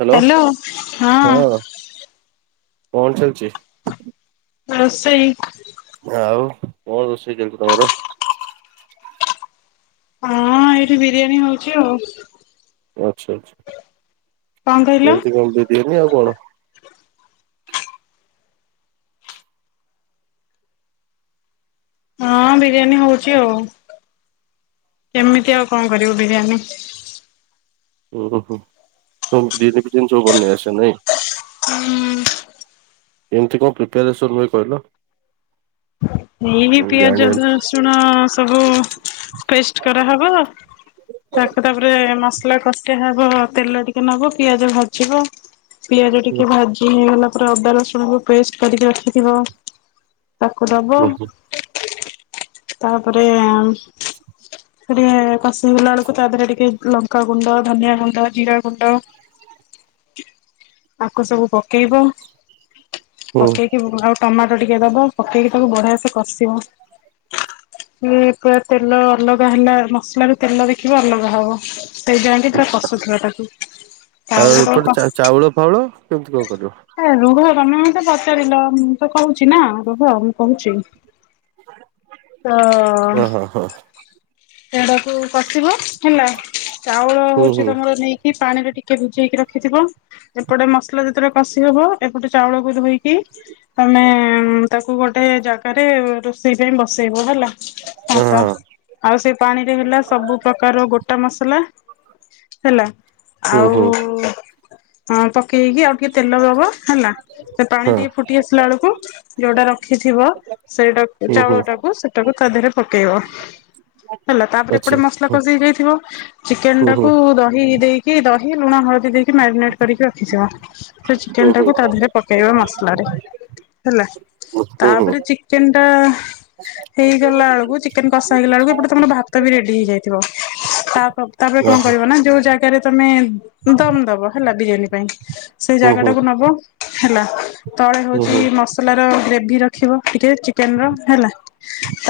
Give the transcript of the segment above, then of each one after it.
Hello ହଁ, କଣ ଚାଲିଛି? ରୋସେଇ ଆଉ କଣ ରୋଷେଇ ଚାଲିଚି ତମର? ହଁ ଏଇଠି ବିରିୟାନୀ ହଉଛି ଆଉ। ଆଚ୍ଛା ଆଚ୍ଛା କଣ କହିଲ? କେମିତି କଣ ବିରିୟାନୀ ଆଉ କଣ? ହଁ ବିରିୟାନୀ ହଉଛି ଆଉ କେମିତି ଆଉ କଣ କରିବୁ ବିରିୟାନୀ? ଓ ହୋ! ବିରିୟାନୀ ଫିରିୟାନୀ ସବୁ ବନେଇ ଆସେ ନାଇଁ? କେମିତି କଣ ପ୍ରିପ୍ୟାରେସନ୍ ହୁଏ କହିଲ? ଏଇ ମୁଁ ପିଆଜ, ଜାଣିବାକୁ ରଶୁଣ ସବୁ ପେଷ୍ଟ କରାହେବ। ତାକୁ ତାପରେ ମସଲା କସା ହବ, ତେଲ ଟିକେ ନବ ପିଆଜ ଭାଜିବ। ପିଆଜ ଟିକେ ଭାଜି ହେଇଗଲା ପରେ ଅଦା ରସୁଣକୁ ପେଷ୍ଟ କରିକି ରଖିଥିବ ତାକୁ ଦବ ହୁଁ ହୁଁ ତାପରେ ସେ ଟିକେ କଷି ହେଇଗଲା ବେଳକୁ ତା ଦେହରେ ଟିକେ ଲଙ୍କା ଗୁଣ୍ଡ, ଧନିଆ ଗୁଣ୍ଡ, ଜିରା ଗୁଣ୍ଡ ଆକୁ ସବୁ ପକେଇବ। ହୁଁ ପକେଇକି ଆଉ ଟମାଟୋ ଟିକେ ଦବ, ପକେଇକି ତାକୁ ବଢିଆ ସେ କଷିବ। ସେ ତେଲ ଅଲଗା ହେଲା ମସଲା ରୁ ତେଲ ଦେଖିବ ଅଲଗା ହବ। ସେଇ ଜାଇକେ ହୁଁ। ତା କଷୁଥିବ ତାକୁ ତାପରେ ଆଉ ଯେତେବେଳ ଏପଟେ କ ଚା ଚାଉଳ ଫାଉଳ କେମିତି କଣ କରିବ? ଏ ରୁହ ତମେ ମତେ ପଚାରିଲ ମୁଁ ତ କହୁଛି ନା ରୁହ ମୁଁ କହୁଛି। ତ ହଁ ହଁ ହଁ ସେଗୁଡାକୁ କସିବ ହେଲା। ଚାଉଳ ହୁଁ ହୁଁ ହଉଛି ତମର ନେଇକି ପାଣିରେ ଟିକେ ଭିଜେଇକି ରଖିଥିବ। ଏପଟେ ମସଲା ଯେତେବେଳେ କଷି ହବ ଏପଟେ ଚାଉଳକୁ ଧୋଇକି ତମେ ତାକୁ ଗୋଟେ ଜାଗା ରେ ରୋଷେଇ ପାଇଁ ବସେଇବ ହେଲା ହଁ ଭାତ। ହଁ ଆଉ ସେ ପାଣିରେ ହେଲା ସବୁ ପ୍ରକାରର ଗୋଟା ମସଲା ହେଲା ହୁଁ ହୁଁ ଆଉ ହଁ ପକେଇକି ଆଉ ଟିକେ ତେଲ ଦବ ହେଲା ସେ ପାଣି ହଁ ଟିକେ ଫୁଟି ଆସିଲା ବେଳକୁ ଯୋଉଟା ରଖିଥିବ ସେଇଟାକୁ ହୁଁ ହୁଁ ଚାଉଳ ଟାକୁ ସେଟାକୁ ତା ଦେହରେ ପକେଇବ। ହେଲା ତାପରେ ଆଚ୍ଛା ଏପଟେ ମସଲା କଷି ହେଇ ଯାଇଥିବ ଚିକେନ ହୁଁ ହୁଁ ଟାକୁ ଦହି ଦେଇ କି ଦହି ଲୁଣ ହଳଦୀ ଦେଇକି ମ୍ୟାରିନେଟ କରିକି ରଖିଥିବ। ସେ ହୁଁ ଚିକେନ ହୁଁ ଟାକୁ ତା ଦେହରେ ପକେଇବା ମସଲ ରେ ହେଲା ହୁଁ ହୁଁ ହୁଁ ତାପରେ ଚି ଚିକେନ ଟା ହେଇଗଲା ବେଳକୁ ଚିକେନ କଷା ହେଇଗଲା ବେଳକୁ ଏପଟେ ତମର ଭାତ ବି ରେଡି ହେଇଯାଇଥିବ ତା ତାପରେ ହୁଁ କଣ କରିବ ନା ଯୋଉ ଜାଗାରେ ତମେ ଦମ ଦବ ହେଲା ବିରିୟାନୀ ପାଇଁ। ସେଇ ହୁଁ ହୁଁ ଜାଗା ଟାକୁ ନବ ହେଲା ତଳେ ହୁଁ ହୁଁ ହଉଛି ମସଲାର ଗ୍ରେଭି ରଖିବ ଟିକେ ଚିକେନ ର ହେଲା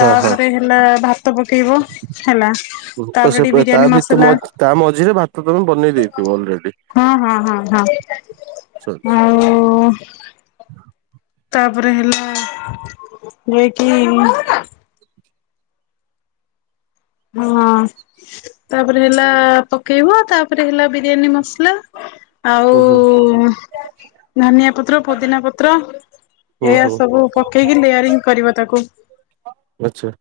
ହଁ ହଁ ହେଲା ଭାତ ପକେଇବ ହେଲା। [unintelligible] ତ ତାପରେ ଟିକେ ସେ ତା ବିରିୟାନୀ ଭିତ ମସଲା ତା ମଝିରେ ଭାତ ତମେ ବନେଇ ଦେଇଥିବ ଅଲରେଡି। ହଁ, ହଁ, ହଁ, ହୁଁ ହଁ, ଆଉ। ତପରେ ହେଲା ଓଲେଇକି ହଁ। ତାପରେ ହେଲା ପକେଇବ ତାପରେ ହେଲା ବିରିୟାନୀ ମସଲା ଆଉ ହୁଁ ଧନିଆ ପତ୍ର ପୁଦିନା ପତ୍ର ହୁଁ ଏଆ ହୁଁ ସବୁ ପକେଇକି ଲେୟାରିଙ୍ଗ କରିବ ତାକୁ। ଆଛା।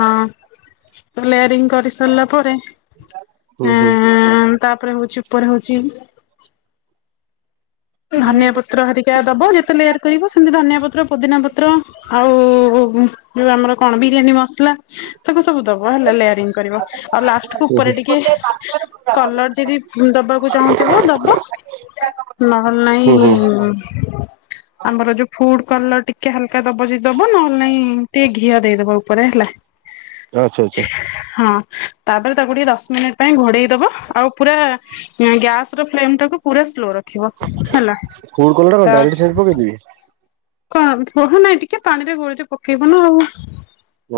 ହଁ ଲେୟାରିଙ୍ଗ କରି ସାରିଲା ପରେ ହୁଁ ଏ ହୁଁ ତାପରେ ହଉଚି ଉପରେ ହଉଚି ଧନିଆ ପତ୍ର ହରି ଟିଆ ଦବ ଯେତେ ଲେୟାର କରିବ ସେମିତି ଧନିଆ ପତ୍ର, ପୁଦିନା ପତ୍ର ଆଉ ଯଉଁ ଆମର କଣ ବିରିୟାନୀ ମସଲା ସବୁ ସବୁ ଦବ ହେଲା ଲେୟାରିଙ୍ଗ କରିବ। ଆଉ ଲାଷ୍ଟକୁ ଉପରେ ହୁଁ ହୁଁ। ଟିକେ କଲର ଯଦି ଦବାକୁ ଚାହୁଁଥିବ ଦବ। ନହେଲେ ନାହିଁ ହୁଁ ହୁଁ ଆମର ଯୋଉ ଫୁଡ କଲର ଟିକେ ହାଲକା ଦବ ଯଦି ଦବ ନହେଲେ ନାଇଁ ଟିକେ ଘିଅ ଦେଇଦବ ଉପରେ ହେଲା। ଆଚ୍ଛା ଆଚ୍ଛା ହଁ। ତାପରେ ତାକୁ ଟିକେ ଦଶ ମିନିଟ୍ ପାଇଁ ଘୋଡେଇ ଦବ ଆଉ ପୁରା ଆ ଗ୍ୟାସ ର ଫ୍ଲେମ ଟାକୁ ପୁରା ସ୍ଲୋ ରଖିବ ହେଲା ତ ମିତି ଦେବି? କଣ ପହୁ ନାଇଁ ଟିକେ ପାଣି ରେ ଗୋଳିଚ ପକେଇବ ନା ଆଉ।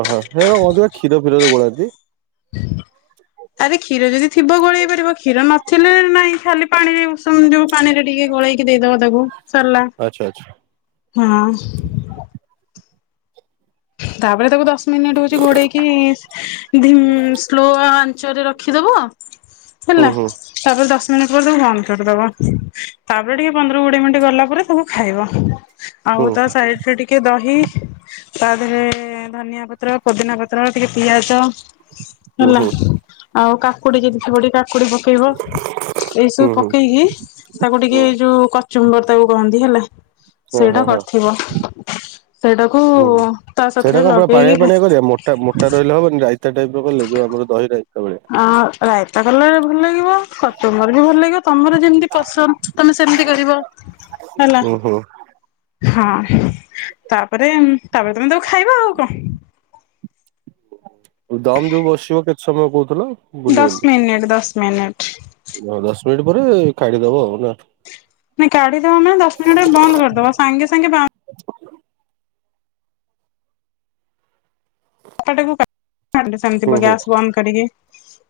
ଓହୋ ହେ ବା ଅଧିକ କ୍ଷୀର ଫୀରରେ ଗୋଳାନ୍ତି। ଆରେ କ୍ଷୀର ଯଦି ଥିବ ଗୋଳେଇ ପାରିବ କ୍ଷୀର ନଥିଲେ ନାଇଁ ଖାଲି ପାଣିରେ ଉଷୁମ ଯୋଉ ପାଣିରେ ଟିକେ ଗୋଳେଇକି ଦେଇଦବ ତାକୁ ସରିଲା। ଆଚ୍ଛା ଆଚଛା। ହଁ। ତାପରେ ତାକୁ ଦଶ ମିନିଟ ହଉଚି ଘୋଡେଇକି ଉଁ ଧୀମ ସ୍ଲୋ ଆଞ୍ଚରେ ରଖିଦବ। ହୁଁ ହେଲା। ହୁଁ ତାପରେ ଦଶ ମିନିଟ୍ ପରେ ତାକୁ ବନ୍ଦ କରିଦବ। ତାପରେ ଟିକେ ପନ୍ଦର କୋଡିଏ ମିନିଟ୍ ଗଲା ପରେ ତାକୁ ଖାଇବ। ହୁଁ ଆଉ ତା ସାଇଡ ରେ ଟିକେ ଦହି ତା ଦିହରେ ଧନିଆ ପତ୍ର, ପୋଦିନା ପତ୍ର ଟିକେ ପିଆଜ ହୁଁ ହେଲା। ହୁଁ ଆଉ କାକୁଡି ଯଦି ଥିବ ଟିକେ କାକୁଡି ପକେଇବ। ଏଇ ସବୁ ହୁଁ ହୁଁ ପକେଇକି ତାକୁ ହୁଁ ଟିକେ ଯୋଉ କଚୁମ୍ବର ତାକୁ କହନ୍ତି ହେଲା। ହଁ ସେଇଟା ହଁ କରିଥିବ ସେଇଟାକୁ ହଁ ହୁଁ ତା ସେଇଟା ସାଥିରେ କଣ ପୁରା ପାଣିଆ ଲଗେଇକି ପାଣିଆ କରିବ? ମୋଟା ମୋଟା ରହିଲେ ହବନି ରାଇତା ଟାଇପ ର କଲେ ଯୋଉ ଆମର ଦହି ରାଇତା ବଳିଆ। ଅ ରାୟତା କଲେ ଭଲ ଲାଗିବ। କଚୁମ୍ବର୍ ବି ଭଲ ଲାଗିବ। ତମର ଯେମିତି ପସନ୍ଦ ତମେ ସେମିତି କରିବ ହେଲା। ହୁଁ ହୁଁ ହଁ ତାପରେ ତାପରେ ତମେ ତାକୁ ଖାଇବ ଆଉ କଣ। ଦମ ଯୋଉ ବସିବ କେତେ ସମୟ କହୁଥିଲ? ଦଶ ମିନିଟ ଦଶ ମିନିଟ। ହ ଦଶ ମିନିଟ୍ ପରେ କାଢ଼ି ଦବ ଆଉ ନା? ନାଇଁ କାଢିଦବ ମାନେ ଦଶ ମିନିଟରେ ବନ୍ଦ କରିଦବ ସାଙ୍ଗେ ସାଙ୍ଗେ ବାହ କଟା [unintelligible] ହୁଁ ହୁଁ ଗ୍ୟାସ୍ ବନ୍ଦ କରିକି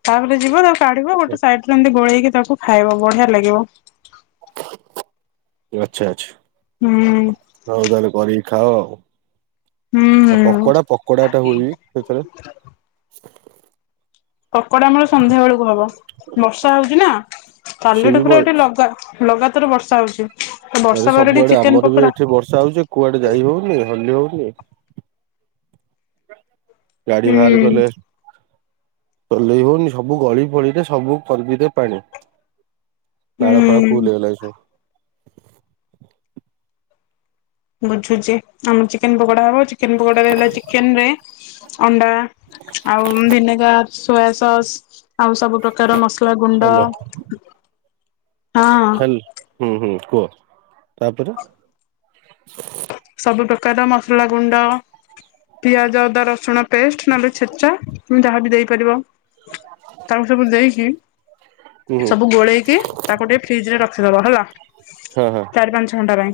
ତାପରେ ଯିବ ତା କାଢିବ ଗୋଟେ ସାଇଡରେ ଏମତି ଗୋଳେଇକି ତାକୁ ଖାଇବ ବଢିଆ ଲାଗିବ। ଆଚଛା ଆଚଛା। ହୁଁ। ହଉ ତାହେଲେ କରିକି ଖାଅ ଆଉ। ହୁଁ ଆଉ ହୁଁ। ପକୋଡା ପକୋଡା ଟା ହୁଏବି ସେଥିରେ କକଡାମୂଳ ସନ୍ଧ୍ୟା ବେଳକୁ ହବ ବର୍ଷା ହଉଛି ନା କାଲି ସିଏ ଠୁ ବି ଏଠି ବ ପୁରା ଲଗା ଲଗାତାର ବର୍ଷା ହେଉଛି। ଆରେ ସବୁଆଡେ ଆମର ବି ଏଠି ବର୍ଷା ହଉଛି କୁଆଡେ ଯାଇ ହଉନି ହଲି ହଉନି। ଗାଡି ହୁଁ ବାହାର କଲେ ଚଲେଇ ହଉନି ସବୁ ଗଳି ଫଳିରେ ସବୁ ପର୍ବିରେ ପାଣି। ହୁଁ। ଡାଳ ଫାଳ ଫୁଲ ହେଇଗଲାଣି ସବୁ। ବୁଝୁଛି, ଆମ ଚିକେନ ପକୋଡା ହବ, ଚିକେନ ପକୋଡାରେ ହେଲା, ଚିକେନ ରେ ଅଣ୍ଡା। ଆଉ ଉମ୍ ଭିନେଗାର, ସୋୟା ସସ୍। ଆଉ, ସବୁ ପ୍ରକାର ମସଲା ଗୁଣ୍ଡ। ହ୍ୟାଲୋ ହଁ ଖାଲ୍ ହୁଁ-ହୁଁ କୁହ ତାପରେ ସବୁ ପ୍ରକାର ମସଲା ଗୁଣ୍ଡ, ପିଆଜ, ଅଦା, ରସୁଣ ପେଷ୍ଟ ନହେଲେ ଛେଚା। ହୁଁ ଯାହା ବି ଦେଇପାରିବ ତାଉ ସବୁ ଦେଇକି ହୁଁ ହୁଁ ସବୁ ଗୋଳେଇକି ତାକୁ ଟିକେ ଫ୍ରିଜ ରେ ରଖିଦବ, ହେଲା ଚାରି ପାଞ୍ଚ ଘଣ୍ଟା ପାଇଁ।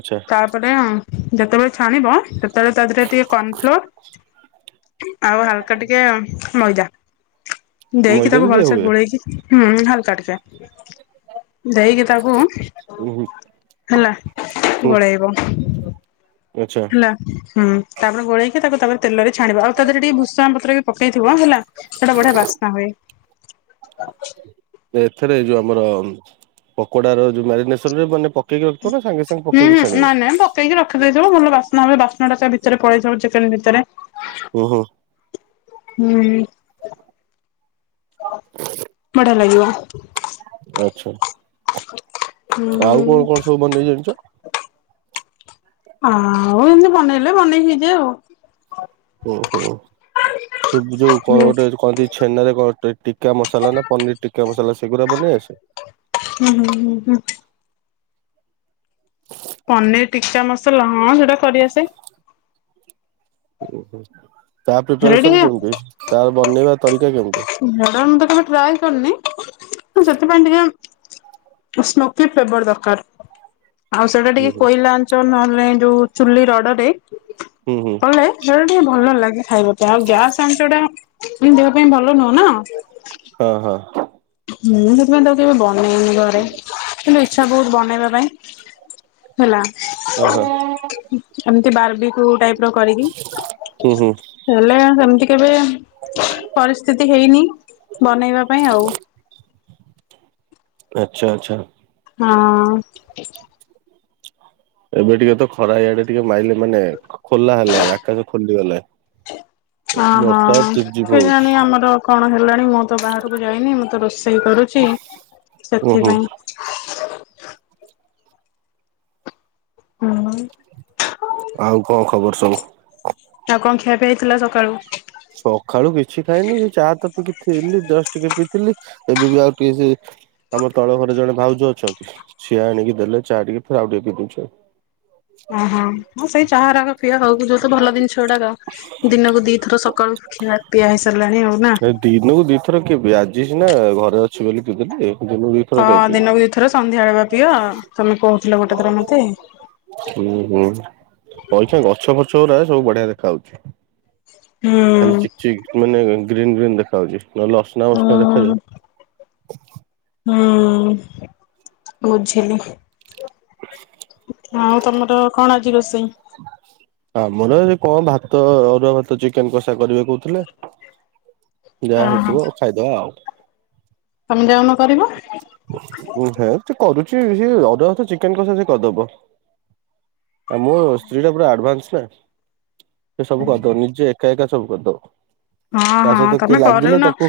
ଆଛା। ତାପରେ ଉମ ଯେତେବେଳେ ଛାଣିବ, ସେତେବେଳେ ତା ଦେହରେ ଟିକେ କର୍ଣ ଫ୍ଲୋର ଆଉ ହାଲକା ଟିକେ ଉମ୍ ମଇଦା। ଦେଇକି ମଇଦା ତାକୁ ବି ଦିଆ ଭଲସେ ହୁଏ ଗୋଳେଇକି, ହୁଁ ହାଲକା ଟିକେ। ଦେଇକି ତାକୁ, ଉଁ ହୁଁ ହୁଁ ହେଲା ହୁଁ ଗୋଳେଇବ। ଆଚ୍ଛା। ତା ହୁଁ ତାପରେ ଗୋଳେଇକି ତାକୁ, ତାପରେ ତେଲରେ ଛାଣିବା, ଆଉ ତା ଦେହରେ ଟିକେ ଭୁଷଣ ପତ୍ର ବି ପକେଇଥିବ ଅ ହେଲା। ସେଟା ବଢିଆ ବାସ୍ନା ହୁଏ। [inaudible] ଏଥରେ ଯୋଉ ଆମର ପକୋଡ ର ଯୋଉ ମ୍ୟାରିନେସନରେ, ମାନେ ପକେଇକି ରଖିବ ନା, ସାଙ୍ଗେ ସାଙ୍ଗେ ହୁଁ ପକେଇକି ହୁଁ ଛାଣିବ? ନା ନଁ ମ୍ କ। ପ୍ରିଜ୍ ରେ ରଖିଦେଇଥିବ ଭଲ ବାସ୍ନା ହୁଏ, ବାସ୍ନା ଟା ସେ ଭିତରେ ପଳେଇଥିବ ଚିକେନ ଭିତରେ। ଓହୋ। ହୁଁ ବଢିଆ ଲାଗିବ। ଆଚ୍ଛା। ହୁଁ ଆଉ କଣ, କଣ ସବୁ ବନେଇ ଜାଣିଛ। ଆଆଉଉ ଏମିତି ବନେଇଲେ, ବନେଇ ହେଇ ଯାଏ ଆଉ। ଉମ ହୁଁ। ସେ ଯୋଉ କଣ ହୁଁ ଗୋଟେ କହନ୍ତି, ଛେନାରେ କଣ ଟି ଟିକା ମସଲା ନା ପନିର୍ ଟିକା ମସଲା, ସେଗୁଡାକ ବନେଇ ଆସେ। ହୁଁ ହୁଁ ହୁଁ। ଟିକା ମସଲା ହଁ ସେଇଟା ସରିଆସେ। ଓହୋ ତା ହେରା ପ୍ରିପାରେସନ ଟିକେ କେମିତି, ତାର ବନେଇବା ତରିକା କେମିତି? ସାଧାରଣତଃ ତ କେବେ ଟ୍ରାଏ କରିନି, ଉ ସେଥିପାଇଁ ଟିକେ ସ୍ମୋକି ଫେବର ଦରକାର। ଆଉ ସେଇଟା ହୁଁ ଟିକେ ହୁଁ କୋଇଲା ଆଞ୍ଚ, ନହଲେ ଯୋଉ ଚୁଲି ରଢ଼ ରେ ହୁଁ ହୁଁ କଲେ ସେଇଟା ଟିକେ ଭଲ ଲାଗେ, ଖାଇବା ପାଇଁ ଆଉ ଗ୍ୟାସ୍ ଆଞ୍ଚ ଟା ଦେହ ପାଇଁ ଭଲ ନୁହଁ ନା। ହ ହଁ। ମୁଁ ସେଥିପାଇଁ ତାକୁ କେବେ ବନେଇନି ଘରେ, କିନ୍ତୁ ଇଚ୍ଛା ବହୁତ୍ ବନେଇବା ପାଇଁ। ହେଲା, ହଁ ହଁ ଏମିତି ବାରବି କୋଉ ଟାଇପ୍ ର କରିକି ହୁଁ ହୁଁ ହେଲେ, ସେମିତି କି କେବେ ମ ପରିସ୍ଥିତି ହେଇନି ବନେଇବା ପାଇଁ ଆଉ। ଆଛା ଆଛା। ହଁ। ଏବେ ଟିକେ ତ ଖରା ଇଆଡେ ଟିକେ ମାଇଲେ ମାନେ ଖୋଲା ହେଲାଇ ଆକାଶ ଖୋଲିଗଲା। ହଁ ହଁ। ଝିପ୍ ହଉଛି। କେଜାଣି ଆମର କଣ ହେଲାଣି ମୁଁ ତ ବାହାରକୁ ଯାଇନି ମୁଁ ତ ରୋଷେଇ କରୁଚି ଉୁଁ ହୁଁ ସେଥିପାଇଁ। ହୁଁ। ଆଉ କଣ ଖବର ସବୁ? ଆଉ କଣ ଖିଆ ପିଆ ହେଇଥିଲା ସକାଳୁ? ସକାଳୁ କିଛି ଖାଇନି ଏଇ ଚା ତ ପିଇକି ଥିଲି ଜଷ୍ଟ ଟିକେ ପିଇଥିଲି ଏବେ ବି ଆଉ ଟିକେ ସେ ଆମ ତଳ ଘରେ ଜଣେ ଭାଉଜ ଅଛନ୍ତି ସେ ଆଣିକି ଦେଲେ ଚା ଟିକେ ଫେର ଆଉ ଟିକେ ପିଇ ଦଉଚି ଆଉ। ଅଁ ହଁ। ହଁ ସେଇ ଚାହା ରାକ ପିଆ ଆଉ ଯୋଉ ତ ଭଲ ଦିନସ ଗୁଡାକ ଦିନକୁ ଦି ଥର ସକାଳୁ ଖିଆପିଆ ହେଇ ସାରିଲାଣି ଆଉ ନା? ଦିନକୁ ଦିଇଥର କିଏ ପିଏ? ଆଜି ସିନା ଘରେ ଅଛି ବୋଲି ପି ଦେଲି। ଦିନକୁ ଦିଥର ହଁ କାଇଁ ପିଇବି। ଦିନ କୁ ଦିଥର ସନ୍ଧ୍ୟାବେଳ ବା ପିଅ। ତମେ କହୁଥିଲ ଗୋଟେ ଥର ମତେ। ହୁଁ ହୁଁ। କଇଛ ଗଛ ଫଛ ଗୁରା ସବୁ ବଢିଆ ଦେଖା ହଉଚି। ହୁଁ ଖାଲି ଚିକ ଚିକ ମାନେ ଗ୍ରୀନ୍ ଗ୍ରୀନ୍ ଦେଖାଯାଉଚି। ନହଲେ ଅସ୍ [unintelligible] ଦେଖାଯାଏ। ହୁଁ ହୁଁ ବୁଝିଲି। ହଉ ତମର କଣ ଆଜି ରୋଷେଇ? ଆମର କଣ ଭାତ ଅରୁଆ ଭାତ ଚିକେନ କଷା କରିବେ କହୁଥିଲେ। ଯାହା ଓହୋ ହେଇଥିବ ଖାଇଦବା ଆଉ। ତମେ ଯାଉନ କରିବ। ହେ ସେ କରୁଚି। ସେ ଅରୁଆ ଭାତ ଚିକେନ କଷା ସେ କରିଦବ। ଆ ମୋ ସ୍ତ୍ରୀ ଟା ପୁରା ଆଡଭାନ୍ସ ନା। ସେ ସବୁ କରିଦବ ନିଜେ ଏକା ଏକା ସବୁ କରିଦବ। ହଁ ତା ହଁ ସହିତ କିଏ ତମେ ଲାଗିଲେ କରୁନ ତାକୁ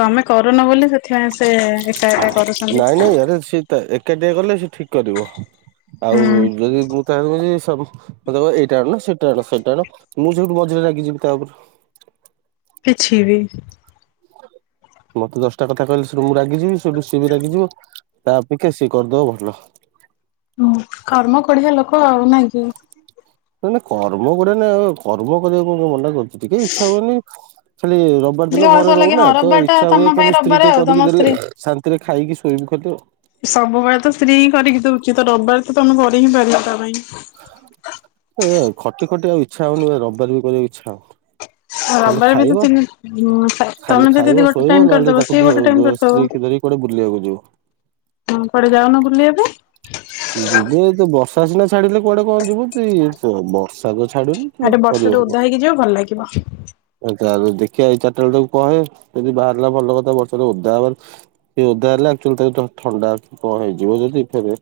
ତମେ କରୁନ ବୋଲି ସେଥିପାଇଁ ସେ ଏକ ଏକା କରୁଛନ୍ତି। ନାଇଁ ନାଇଁ ଆରେ ସେ ତ ଏକାଟିଆକ ଗଲେ ସେ ତ୍ ଠିକ କରିବ। ଆଉ ହୁଁ ଯଦି ମୁଁ ତା [unintelligible] ସ ମତେ କଇବ ଏଇଟା ଆଣୁନ ସେ ଏଟା ଆଣ ସେଟା ଆଣ। ମୁଁ ସେଇଠୁ ମଝିରେ ରାଗିଯିବି ତା ଉପରୁ। କିଛି ବି। ମତେ ଦଶଟା କଥା କହିଲେ ସେଠୁ ମୁଁ ରାଗିଯିବି। ସେଠୁ ସିଏ ବି ରାଗିଯିବ। ତା ଅପକ୍ଷେ ସିଏ କରିଦବ ଭଲ। ହୁଁ। କର୍ମ ଖୋଡିଆ ଲୋକ ଆଉ ନାଇଁ କି? ନା ନା କର୍ମ କରେନି ଆଉ। କର୍ମ କରିବାକୁ ମୁଁ ମନା କରୁଚି ଟିକେ ଇଚ୍ଛା ହୁଏନି ଖାଲି ର ବିବାର ଟିକେ ଦିନ ଘରେ ଅଳସୁଆ ଲାଗେ ରହୁନା। ହଁ ତ ରବିବାର ଟା ଇଚ୍ଛା ତମ ହୁଏ ପାଇଁ କେମିତି ସ୍ତ୍ରୀ ରବିବାର ଟିକେ ଆଉ ତମ କରିକି ଦେଲେ ସ୍ତ୍ରୀ ଶାନ୍ତିରେ ଖାଇକି ଶୋଇବୁ ଖାଲି ଆଉ। ସବୁବେଳେ ତ ସ୍ତ୍ରୀ ହିଁ କରିକି ଦଉଛି। ତ ରବିବାର ତମେ କରି ହିଁ ପାରିବ ତା ପାଇଁ। ଏ ଖଟି ଖଟି ଆଉ ଇଚ୍ଛା ହଉନି ରବିବାର ବି କରିବାକୁ ଇଚ୍ଛା ହଉନି। ଖାଲି ରବିବାର ବି ତ ଖାଇବ ତିନି ତମେ ଖାଲି ଯଦି ଖାଇବ ଗୋଟେ ଶୋଇବ ଟାଇମ ନହେଲେ କରିଦବ ତାକୁ ସିଏ ଧ ଗୋଟେ ଟାଇମ ବ କରିଦବ। ସ୍ତ୍ରୀ କି ଧରି କୁଆଡେ ବୁଲିବାକୁ ଯିବ। ହଁ କୁଆଡେ ଯାଉନ ବୁଲିବା ପାଇଁ? ଯିବୁ ତ ବର୍ଷା ସିନା ଛାଡିଲେ କୁଆଡେ କଣ ଯିବୁ? ତୁଇ ବର୍ଷାତ ଛାଡୁନି। ତୁ ତାଠୁ ବର୍ଷାରେ କରିବୁ ଓଦା ହେଇକି ଯିବ ଭଲ ଲାଗିବ। ଦେଖିବା ଏଇ ଚାରିଟା ବେଳେ ତାକୁ କହେ ଯଦି ବାହାରିଲା ଭଲ କଥା ବର୍ଷାରେ ଓଦା ହେବାର ସେ ଓଦା ହେଲା, ଆକଚୋଲି ତାକୁ ଥଣ୍ଡା କଣ ହେଇଯିବ ଯଦି ଫେର୍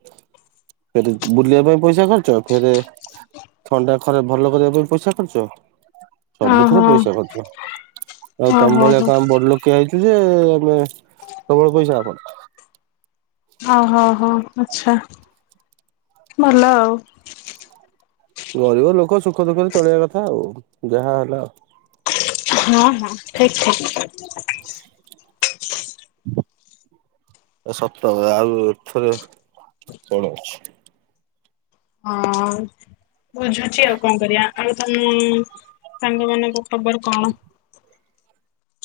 ସେଠି ବୁଲିବା ପାଇଁ ପଇସା ଖର୍ଚ୍ଚ। ଫେର ଥଣ୍ଡା ଖରାପ ଭଲ କରିବା ପାଇଁ ପଇସା ଖର୍ଚ୍ଚ। ସବୁଥିରେ ଓହୋ ପଇସା ଖର୍ଚ୍ଚ। ଆଉ ତମ ଓହୋ ଭଳିଆ ହୋ ଆମେ ବଡ ଲୋକ- ଯାଇଥିଲି ଯେ ଆମେ ପ୍ରବଳ ପଇସା ଆପଣ ହଁ, ହଁ, ହଁ ଆଚ୍ଛା ଭଲ ଆଉ। ଗରିବ ଲୋକ ସୁଖ ଦୁଃଖରେ ଚଳିବା କଥା ଆଉ। ଯାହା ହେଲା ଆଉ। ହଁ, ହଁ, ଠିକ ଠିକ। ଏ ସତ କଥା। ଆଉ ଏଥରେ କଣ ଅଛି? ହଁ। ବୁଝୁଛି ଆଉ କଣ କରିବା? ଆଉ ତମ ସାଙ୍ଗ ମାନଙ୍କ ଖବର କଣ?